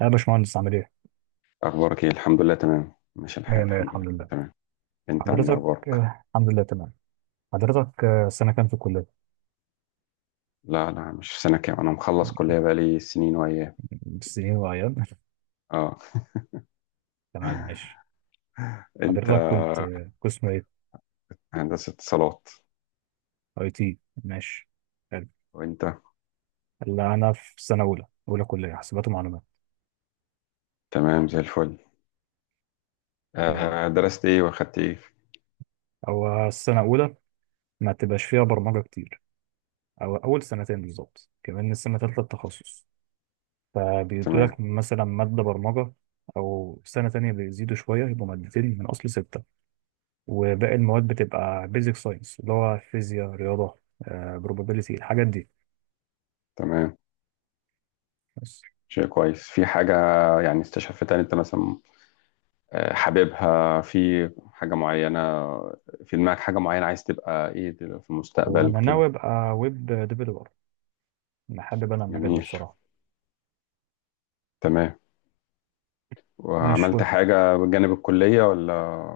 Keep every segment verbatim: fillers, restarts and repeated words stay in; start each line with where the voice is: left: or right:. right: يا باشمهندس عامل ايه؟
left: أخبارك إيه؟ الحمد لله، تمام ماشي الحال،
right: مية مية
left: الحمد لله
right: الحمد
left: كله
right: لله.
left: تمام. أنت عامل إيه،
right: حضرتك
left: أخبارك؟
right: آه، الحمد لله تمام. حضرتك آه، سنة كام في الكلية؟
left: لا، لا، مش في سنة كام، أنا مخلص كلية بقالي سنين وأيام.
right: م- سنين وأيام.
left: أه.
right: تمام ماشي.
left: أنت؟
right: حضرتك كنت آه، قسم ايه؟
left: هندسة اتصالات.
right: اي تي. ماشي. حلو.
left: وأنت؟
right: لا أنا في سنة أولى أولى كلية حاسبات ومعلومات.
left: تمام، زي الفل. آه
right: ماشي.
left: درست إيه وأخدت إيه؟
right: هو السنة أولى ما تبقاش فيها برمجة كتير، أو أول سنتين بالظبط، كمان السنة تالتة التخصص،
left: تمام.
right: فبيدولك مثلا مادة برمجة، أو سنة تانية بيزيدوا شوية يبقوا مادتين من أصل ستة، وباقي المواد بتبقى بيزك ساينس اللي هو فيزياء رياضة بروبابيليتي الحاجات دي.
left: تمام.
right: بس.
left: شيء كويس في حاجة، يعني استشفتها أنت مثلا؟ آه، حاببها في حاجة معينة؟ في دماغك حاجة معينة عايز تبقى إيه دل- في
right: هو
left: المستقبل
right: أنا
left: كده؟
right: ناوي أبقى ويب ديفيلوبر، أنا حابب أنا المجال ده
left: جميل.
right: بصراحة.
left: تمام.
right: مش
left: وعملت
right: ويب،
left: حاجة بجانب الكلية ولا؟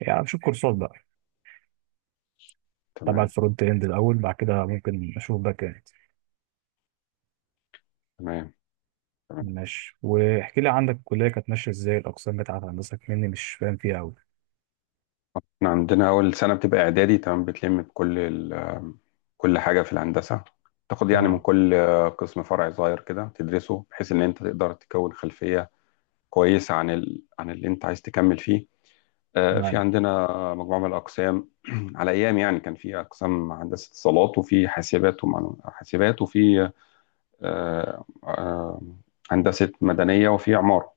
right: يعني أشوف كورسات بقى تبع
left: تمام.
right: الفرونت إند الأول، بعد كده ممكن أشوف باك إند.
left: تمام. تمام.
right: ماشي. واحكي لي عندك الكلية كانت ماشية إزاي؟ الأقسام بتاعت هندسك مني مش فاهم فيها أوي.
left: احنا عندنا اول سنه بتبقى اعدادي، تمام، بتلم بكل ال- كل حاجه في الهندسه، تاخد يعني من
right: تمام.
left: كل قسم فرع صغير كده تدرسه بحيث ان انت تقدر تكون خلفيه كويسه عن ال... عن اللي انت عايز تكمل فيه. آه، في
right: تمام.
left: عندنا مجموعه من الاقسام. على ايام، يعني كان في اقسام هندسه اتصالات، وفي حاسبات ومعلو... حاسبات وفي آه، آه، هندسه مدنيه، وفي عماره.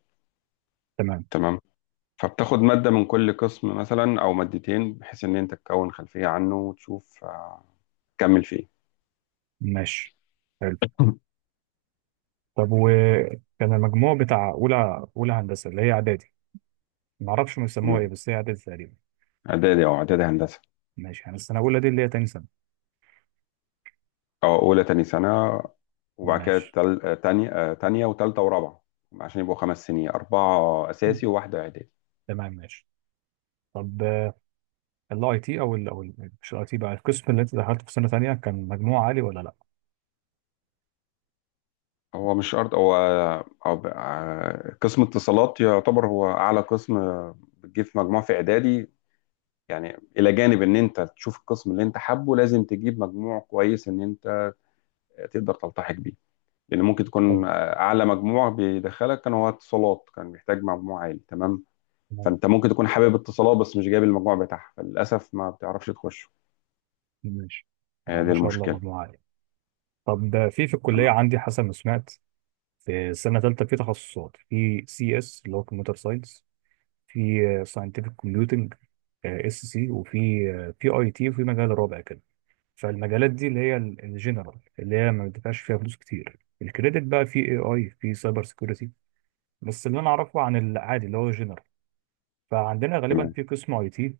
right: تمام
left: تمام. فبتاخد مادة من كل قسم مثلا أو مادتين بحيث إن أنت تكون خلفية عنه وتشوف آه، تكمل فيه.
right: ماشي حلو. طب وكان المجموع بتاع أولى أولى هندسة اللي هي إعدادي؟ معرفش هم بيسموها إيه،
left: تمام.
right: بس هي إعدادي تقريبا.
left: إعدادي، أو إعدادي هندسة.
right: ماشي، يعني السنة الأولى دي اللي هي تاني سنة.
left: أو أولى، تاني سنة، وبعد كده
right: ماشي.
left: تل... آه، تانية آه، تانية وتالتة ورابعة، عشان يبقوا خمس سنين، أربعة
right: مم.
left: أساسي وواحدة إعدادي.
right: تمام ماشي. طب الاي تي او ال أو ال- مش الاي تي بقى، القسم اللي انت دخلته في سنة تانية كان مجموع عالي ولا لا؟
left: هو مش شرط، هو هو ب- آه، قسم اتصالات يعتبر هو أعلى قسم آه، بتجيب مجموع في إعدادي. يعني إلى جانب إن أنت تشوف القسم اللي أنت حابه، لازم تجيب مجموع كويس إن أنت تقدر تلتحق بيه. لان ممكن تكون
right: حلو.
left: اعلى مجموع بيدخلك كان هو اتصالات، كان بيحتاج مجموع عالي. تمام.
right: تمام
left: فانت ممكن تكون حابب اتصالات، بس مش جايب المجموع بتاعها، فللاسف ما بتعرفش تخشه.
right: ماشي. آه
left: هي دي
right: ما شاء الله،
left: المشكله.
right: مجموع عالي. طب آه، في في الكلية
left: تمام.
right: عندي حسب ما سمعت، في السنة التالتة في تخصصات، في سي اس اللي هو كمبيوتر ساينس، في ساينتفك كومبيوتنج اس سي، وفي آه، في اي تي، وفي مجال رابع كده. فالمجالات دي اللي هي ال- الجنرال اللي هي ما بتدفعش فيها فلوس كتير، الكريدت بقى في اي اي في سايبر سيكيورتي. بس اللي انا اعرفه عن العادي اللي هو جنرال، فعندنا غالبا
left: تمام.
right: في قسم اي تي،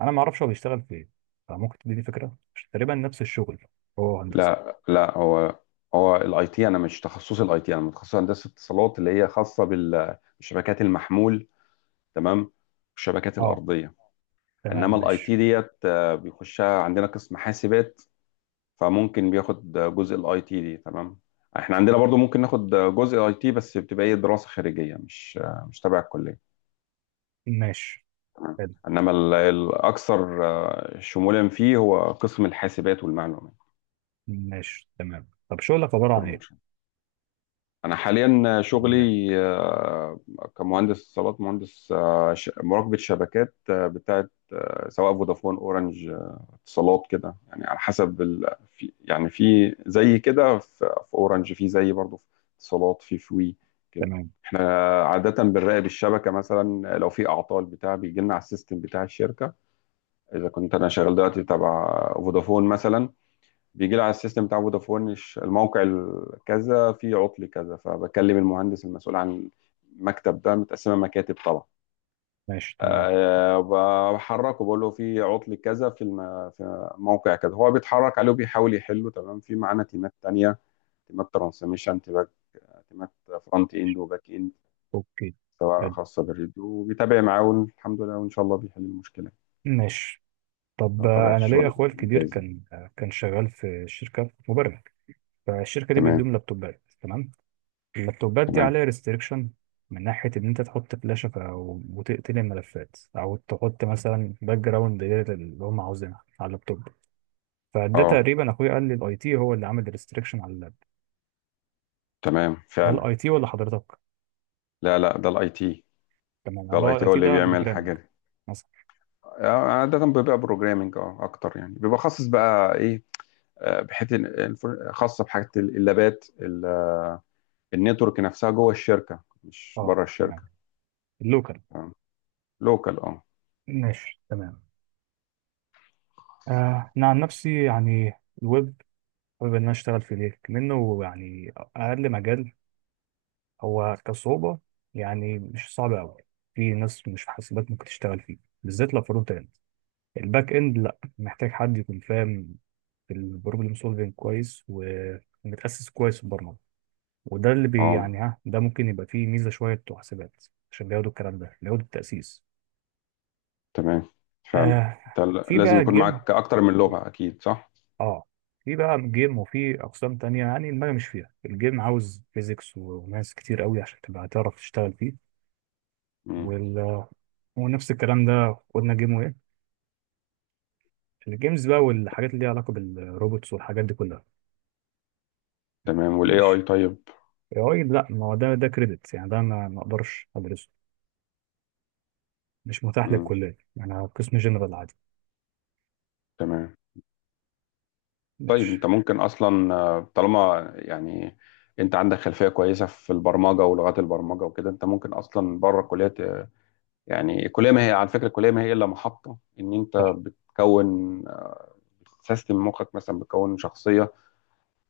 right: انا ما اعرفش هو بيشتغل في ايه، فممكن تديني فكره؟ مش تقريبا نفس الشغل؟ هو هندسه.
left: لا، لا، هو، هو الاي تي، انا مش تخصصي الاي تي، انا متخصص هندسه اتصالات، اللي هي خاصه بال- بالشبكات المحمول، تمام، والشبكات
right: اه.
left: الارضيه.
right: تمام
left: انما الاي
right: ماشي.
left: تي ديت آه، بيخشها عندنا قسم حاسبات، فممكن بياخد جزء الاي تي دي. تمام. احنا عندنا برضو ممكن ناخد جزء اي تي بس بتبقى ايه دراسة خارجية، مش مش تبع الكلية.
right: ماشي.
left: تمام.
right: حلو.
left: انما ال- الاكثر آه، شمولا فيه هو قسم الحاسبات والمعلومات.
right: ماشي تمام. طب شغلك عباره عن ايه؟
left: بروموشن. انا حاليا
right: عن
left: شغلي
right: إيه؟
left: آه، كمهندس اتصالات، مهندس آه، ش- مراقبة شبكات آه، بتاعت آه، سواء فودافون، اورنج، اتصالات، كده يعني، على حسب ال... في، يعني في زي كده في... في اورنج، في زي برضه في اتصالات، في فوي كده.
right: تمام
left: احنا عادة بنراقب الشبكة مثلا، لو في اعطال بتاع بيجي لنا على السيستم بتاع الشركة. اذا كنت انا شغال دلوقتي تبع فودافون مثلا، بيجي لي على السيستم بتاع فودافون الش- الموقع ال- كذا في عطل كذا، فبكلم المهندس المسؤول عن المكتب ده، متقسمة مكاتب طبعا.
right: ماشي. تمام
left: آه، ب- بحركه بقول له في عطل كذا في الم... في موقع كذا، هو بيتحرك عليه وبيحاول يحله. تمام. في معانا تيمات تانية، تيمات ترانسميشن، تيمات تيمات فرونت اند
right: ماشي.
left: وباك اند،
right: اوكي.
left: سواء
right: حلو.
left: خاصة بالريديو، وبيتابع معاه الحمد لله وإن شاء الله بيحل المشكلة.
right: ماشي. طب
left: ده طبيعة
right: آه، انا ليا
left: الشغل
right: اخويا الكبير
left: جاهز.
right: كان آه، كان شغال في شركه مبرمج، فالشركه دي
left: تمام.
right: بتدوم لابتوبات، تمام، اللابتوبات دي
left: تمام.
right: عليها ريستريكشن، من ناحيه ان انت تحط فلاشه ف- او وتقتل الملفات، او تحط مثلا باك جراوند غير اللي هم عاوزينها على اللابتوب، فده
left: اه،
right: تقريبا اخويا قال لي الاي تي هو اللي عامل ريستريكشن على اللاب.
left: تمام،
right: ده
left: فعلا.
right: الاي تي ولا حضرتك؟
left: لا، لا، ده الاي تي،
right: تمام
left: ده الاي
right: الله،
left: تي
right: الاي
left: هو
right: تي
left: اللي
right: ده
left: بيعمل الحاجة
right: بروجرامنج
left: دي.
right: مثلا.
left: آه، عادة بيبقى بروجرامنج اه اكتر، يعني بيبقى خاص بقى ايه، آه، بحته الانفر- خاصه بحاجه اللابات، النتورك نفسها جوه الشركة مش
right: اه
left: بره
right: تمام،
left: الشركة.
right: اللوكال.
left: لوكال، اه.
right: ماشي تمام. آه انا عن نفسي يعني الويب، حابب ان انا اشتغل في ليه، منه يعني اقل مجال هو كصعوبة، يعني مش صعب أوي، في ناس مش في حاسبات ممكن تشتغل فيه، بالذات لو فرونت إند. الباك إند لأ، محتاج حد يكون فاهم في البروبلم سولفينج كويس ومتأسس كويس في البرمجة. وده اللي بي
left: اه،
right: يعني ها ده ممكن يبقى فيه ميزة، شوية بتوع حاسبات عشان بياخدوا الكلام ده، بياخدوا التأسيس.
left: تمام، فعلا.
right: آه.
left: انت ل-
right: في
left: لازم
right: بقى
left: يكون
right: جيم.
left: معاك اكتر من لغة، اكيد صح.
right: اه، في بقى جيم وفي أقسام تانية، يعني المجال مش فيها، الجيم عاوز فيزيكس وماس كتير قوي عشان تبقى تعرف تشتغل فيه.
left: مم.
right: وال... ونفس الكلام ده قلنا جيم وير، الجيمز بقى والحاجات اللي ليها علاقه بالروبوتس والحاجات دي كلها.
left: تمام، والاي
right: مش
left: اي طيب.
right: اي اي، لا، ما هو ده ده كريدت يعني، ده ما ما اقدرش ادرسه، مش متاح
left: مم.
right: للكليه، يعني انا قسم جنرال عادي.
left: تمام. طيب
right: ماشي.
left: انت ممكن اصلا آه، طالما يعني انت عندك خلفية كويسة في البرمجة ولغات البرمجة وكده، انت ممكن اصلا بره الكلية ت- يعني الكلية، ما هي على فكرة الكلية ما هي الا محطة ان انت
right: صح.
left: بتكون سيستم مخك، مثلا بتكون شخصية،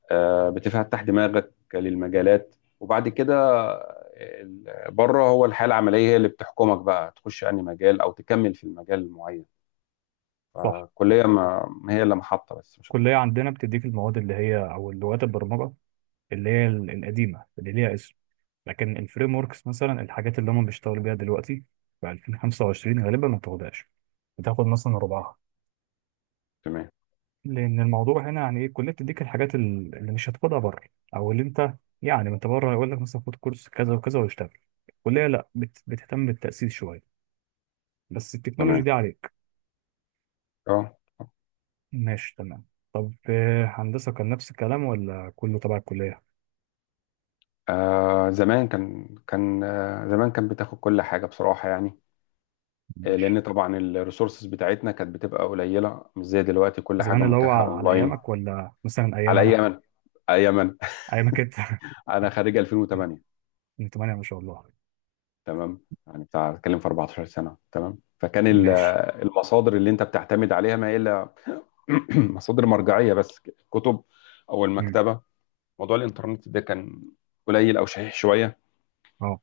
left: آه، بتفتح دماغك للمجالات، وبعد كده ال- بره، هو الحياه العمليه هي اللي بتحكمك بقى، تخش انهي مجال او تكمل في المجال المعين.
right: صح.
left: الكليه ما ما هي الا محطه، بس مش
right: الكليه
left: اكتر.
right: عندنا بتديك المواد اللي هي او لغات البرمجه اللي هي ال- القديمه اللي ليها اسم، لكن الفريم وركس مثلا، الحاجات اللي هم بيشتغلوا بيها دلوقتي في ألفين وخمسة وعشرين غالبا ما بتاخدهاش، بتاخد مثلا ربعها.
left: تمام.
right: لان الموضوع هنا يعني ايه، الكليه بتديك الحاجات ال- اللي مش هتاخدها بره، او اللي انت يعني، ما انت بره يقول لك مثلا خد كورس كذا وكذا واشتغل. الكليه لا، بت- بتهتم بالتاسيس شويه، بس التكنولوجي
left: تمام.
right: دي عليك.
left: اه.
right: ماشي تمام. طب آه، هندسه كان نفس الكلام ولا كله تبع الكليه؟
left: آه زمان كان كان آه زمان كان بتاخد كل حاجة بصراحة، يعني آه،
right: ماشي.
left: لأن طبعا الريسورسز بتاعتنا كانت بتبقى قليلة مش زي دلوقتي كل حاجة
right: زمان اللي هو
left: متاحة
right: على
left: أونلاين.
right: ايامك ولا مثلا ايام
left: على أي
right: انا،
left: أمل، أي أمل.
right: ايامك انت.
left: أنا خريج ألفين وتمانية.
right: من تمانية ما شاء الله.
left: تمام. يعني بتاع بتكلم في أربعة عشر سنه، تمام، فكان ال-
right: ماشي.
left: المصادر اللي انت بتعتمد عليها ما الا مصادر مرجعيه بس، كتب او
right: امم
left: المكتبه. موضوع الانترنت ده كان قليل او شحيح شويه.
right: اه.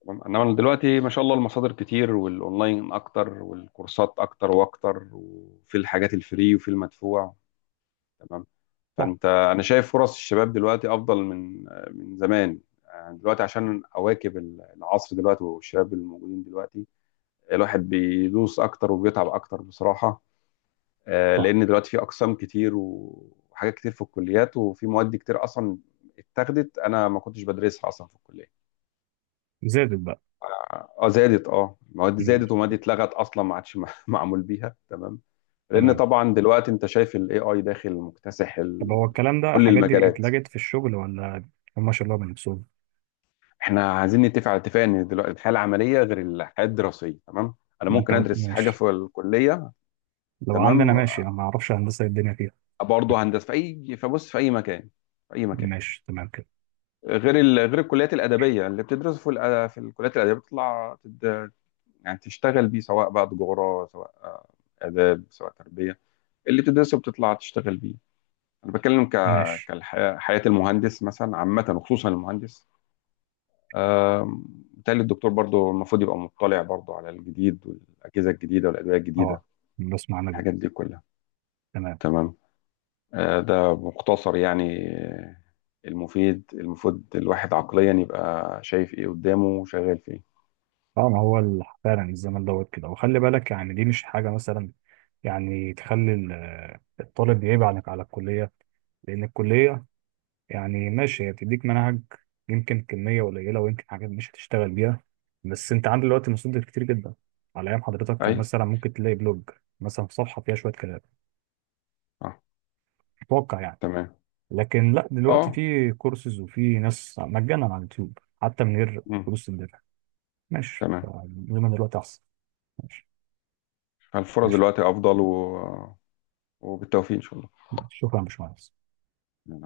left: تمام. انما دلوقتي ما شاء الله المصادر كتير، والاونلاين اكتر، والكورسات اكتر واكتر، وفي الحاجات الفري وفي المدفوع. تمام.
right: صح.
left: فانت انا شايف فرص الشباب دلوقتي افضل من من زمان. يعني دلوقتي عشان اواكب العصر دلوقتي، والشباب الموجودين دلوقتي، الواحد بيدوس اكتر وبيتعب اكتر بصراحه. آه،
right: صح
left: لان دلوقتي في اقسام كتير وحاجات كتير في الكليات، وفي مواد كتير اصلا اتاخدت انا ما كنتش بدرسها اصلا في الكليه.
right: زادت بقى.
left: اه. آه، زادت، اه، مواد زادت،
right: ماشي
left: ومواد اتلغت اصلا ما عادش مع- معمول بيها. تمام. لان
right: تمام.
left: طبعا دلوقتي انت شايف الاي اي داخل مكتسح ال...
right: طب هو الكلام ده
left: كل
right: الحاجات دي
left: المجالات.
right: اتلجت في الشغل، ولا هم شالوها من نفسهم؟
left: احنا عايزين نتفق على اتفاق ان دلوقتي الحياه العمليه غير الحياه الدراسيه. تمام. انا
right: ما انت
left: ممكن
right: قلت-
left: ادرس حاجه
right: ماشي.
left: في الكليه،
right: لو عندنا،
left: تمام،
right: ماشي، انا ما اعرفش هندسه إيه الدنيا فيها.
left: برضه هندسه، في اي فبص، في اي مكان، في اي مكان،
right: ماشي تمام كده.
left: غير ال... غير الكليات الادبيه، اللي بتدرسه في الأ... في الكليات الادبيه بتطلع تد... يعني تشتغل بيه، سواء بقى تجاره، سواء آه، اداب، سواء تربيه، اللي بتدرسه بتطلع تشتغل بيه. انا بتكلم ك
right: ماشي.
left: كالحياه حياه المهندس مثلا عامه، وخصوصا المهندس، آم، بالتالي الدكتور برضه المفروض يبقى مطلع برضه على الجديد، والاجهزه الجديده، والادويه الجديده،
right: اه بس معنى دي.
left: الحاجات دي كلها.
right: تمام.
left: تمام. آه، ده مختصر يعني المفيد، المفروض الواحد عقليا يبقى شايف ايه قدامه وشغال فيه.
right: اه ما هو ال- فعلا الزمن دوت كده، وخلي بالك يعني دي مش حاجه مثلا يعني تخلي ال- الطالب يعيب عليك على الكليه، لان الكليه يعني ماشي، هي بتديك منهج يمكن كميه قليله ويمكن حاجات مش هتشتغل بيها، بس انت عندك دلوقتي مصادر كتير جدا. على ايام حضرتك كان
left: ايوه.
right: مثلا ممكن تلاقي بلوج مثلا، في صفحه فيها شويه كلام،
left: اه،
right: اتوقع يعني.
left: تمام،
right: لكن لا دلوقتي
left: اه.
right: في كورسز وفي ناس مجانا على اليوتيوب حتى من غير
left: مم.
right: فلوس تدفع. ماشي،
left: تمام،
right: فالمهم دلوقتي احسن. ماشي.
left: الفرص
right: ماشي.
left: دلوقتي افضل و... وبالتوفيق ان شاء
right: شكرا يا باشمهندس.
left: الله.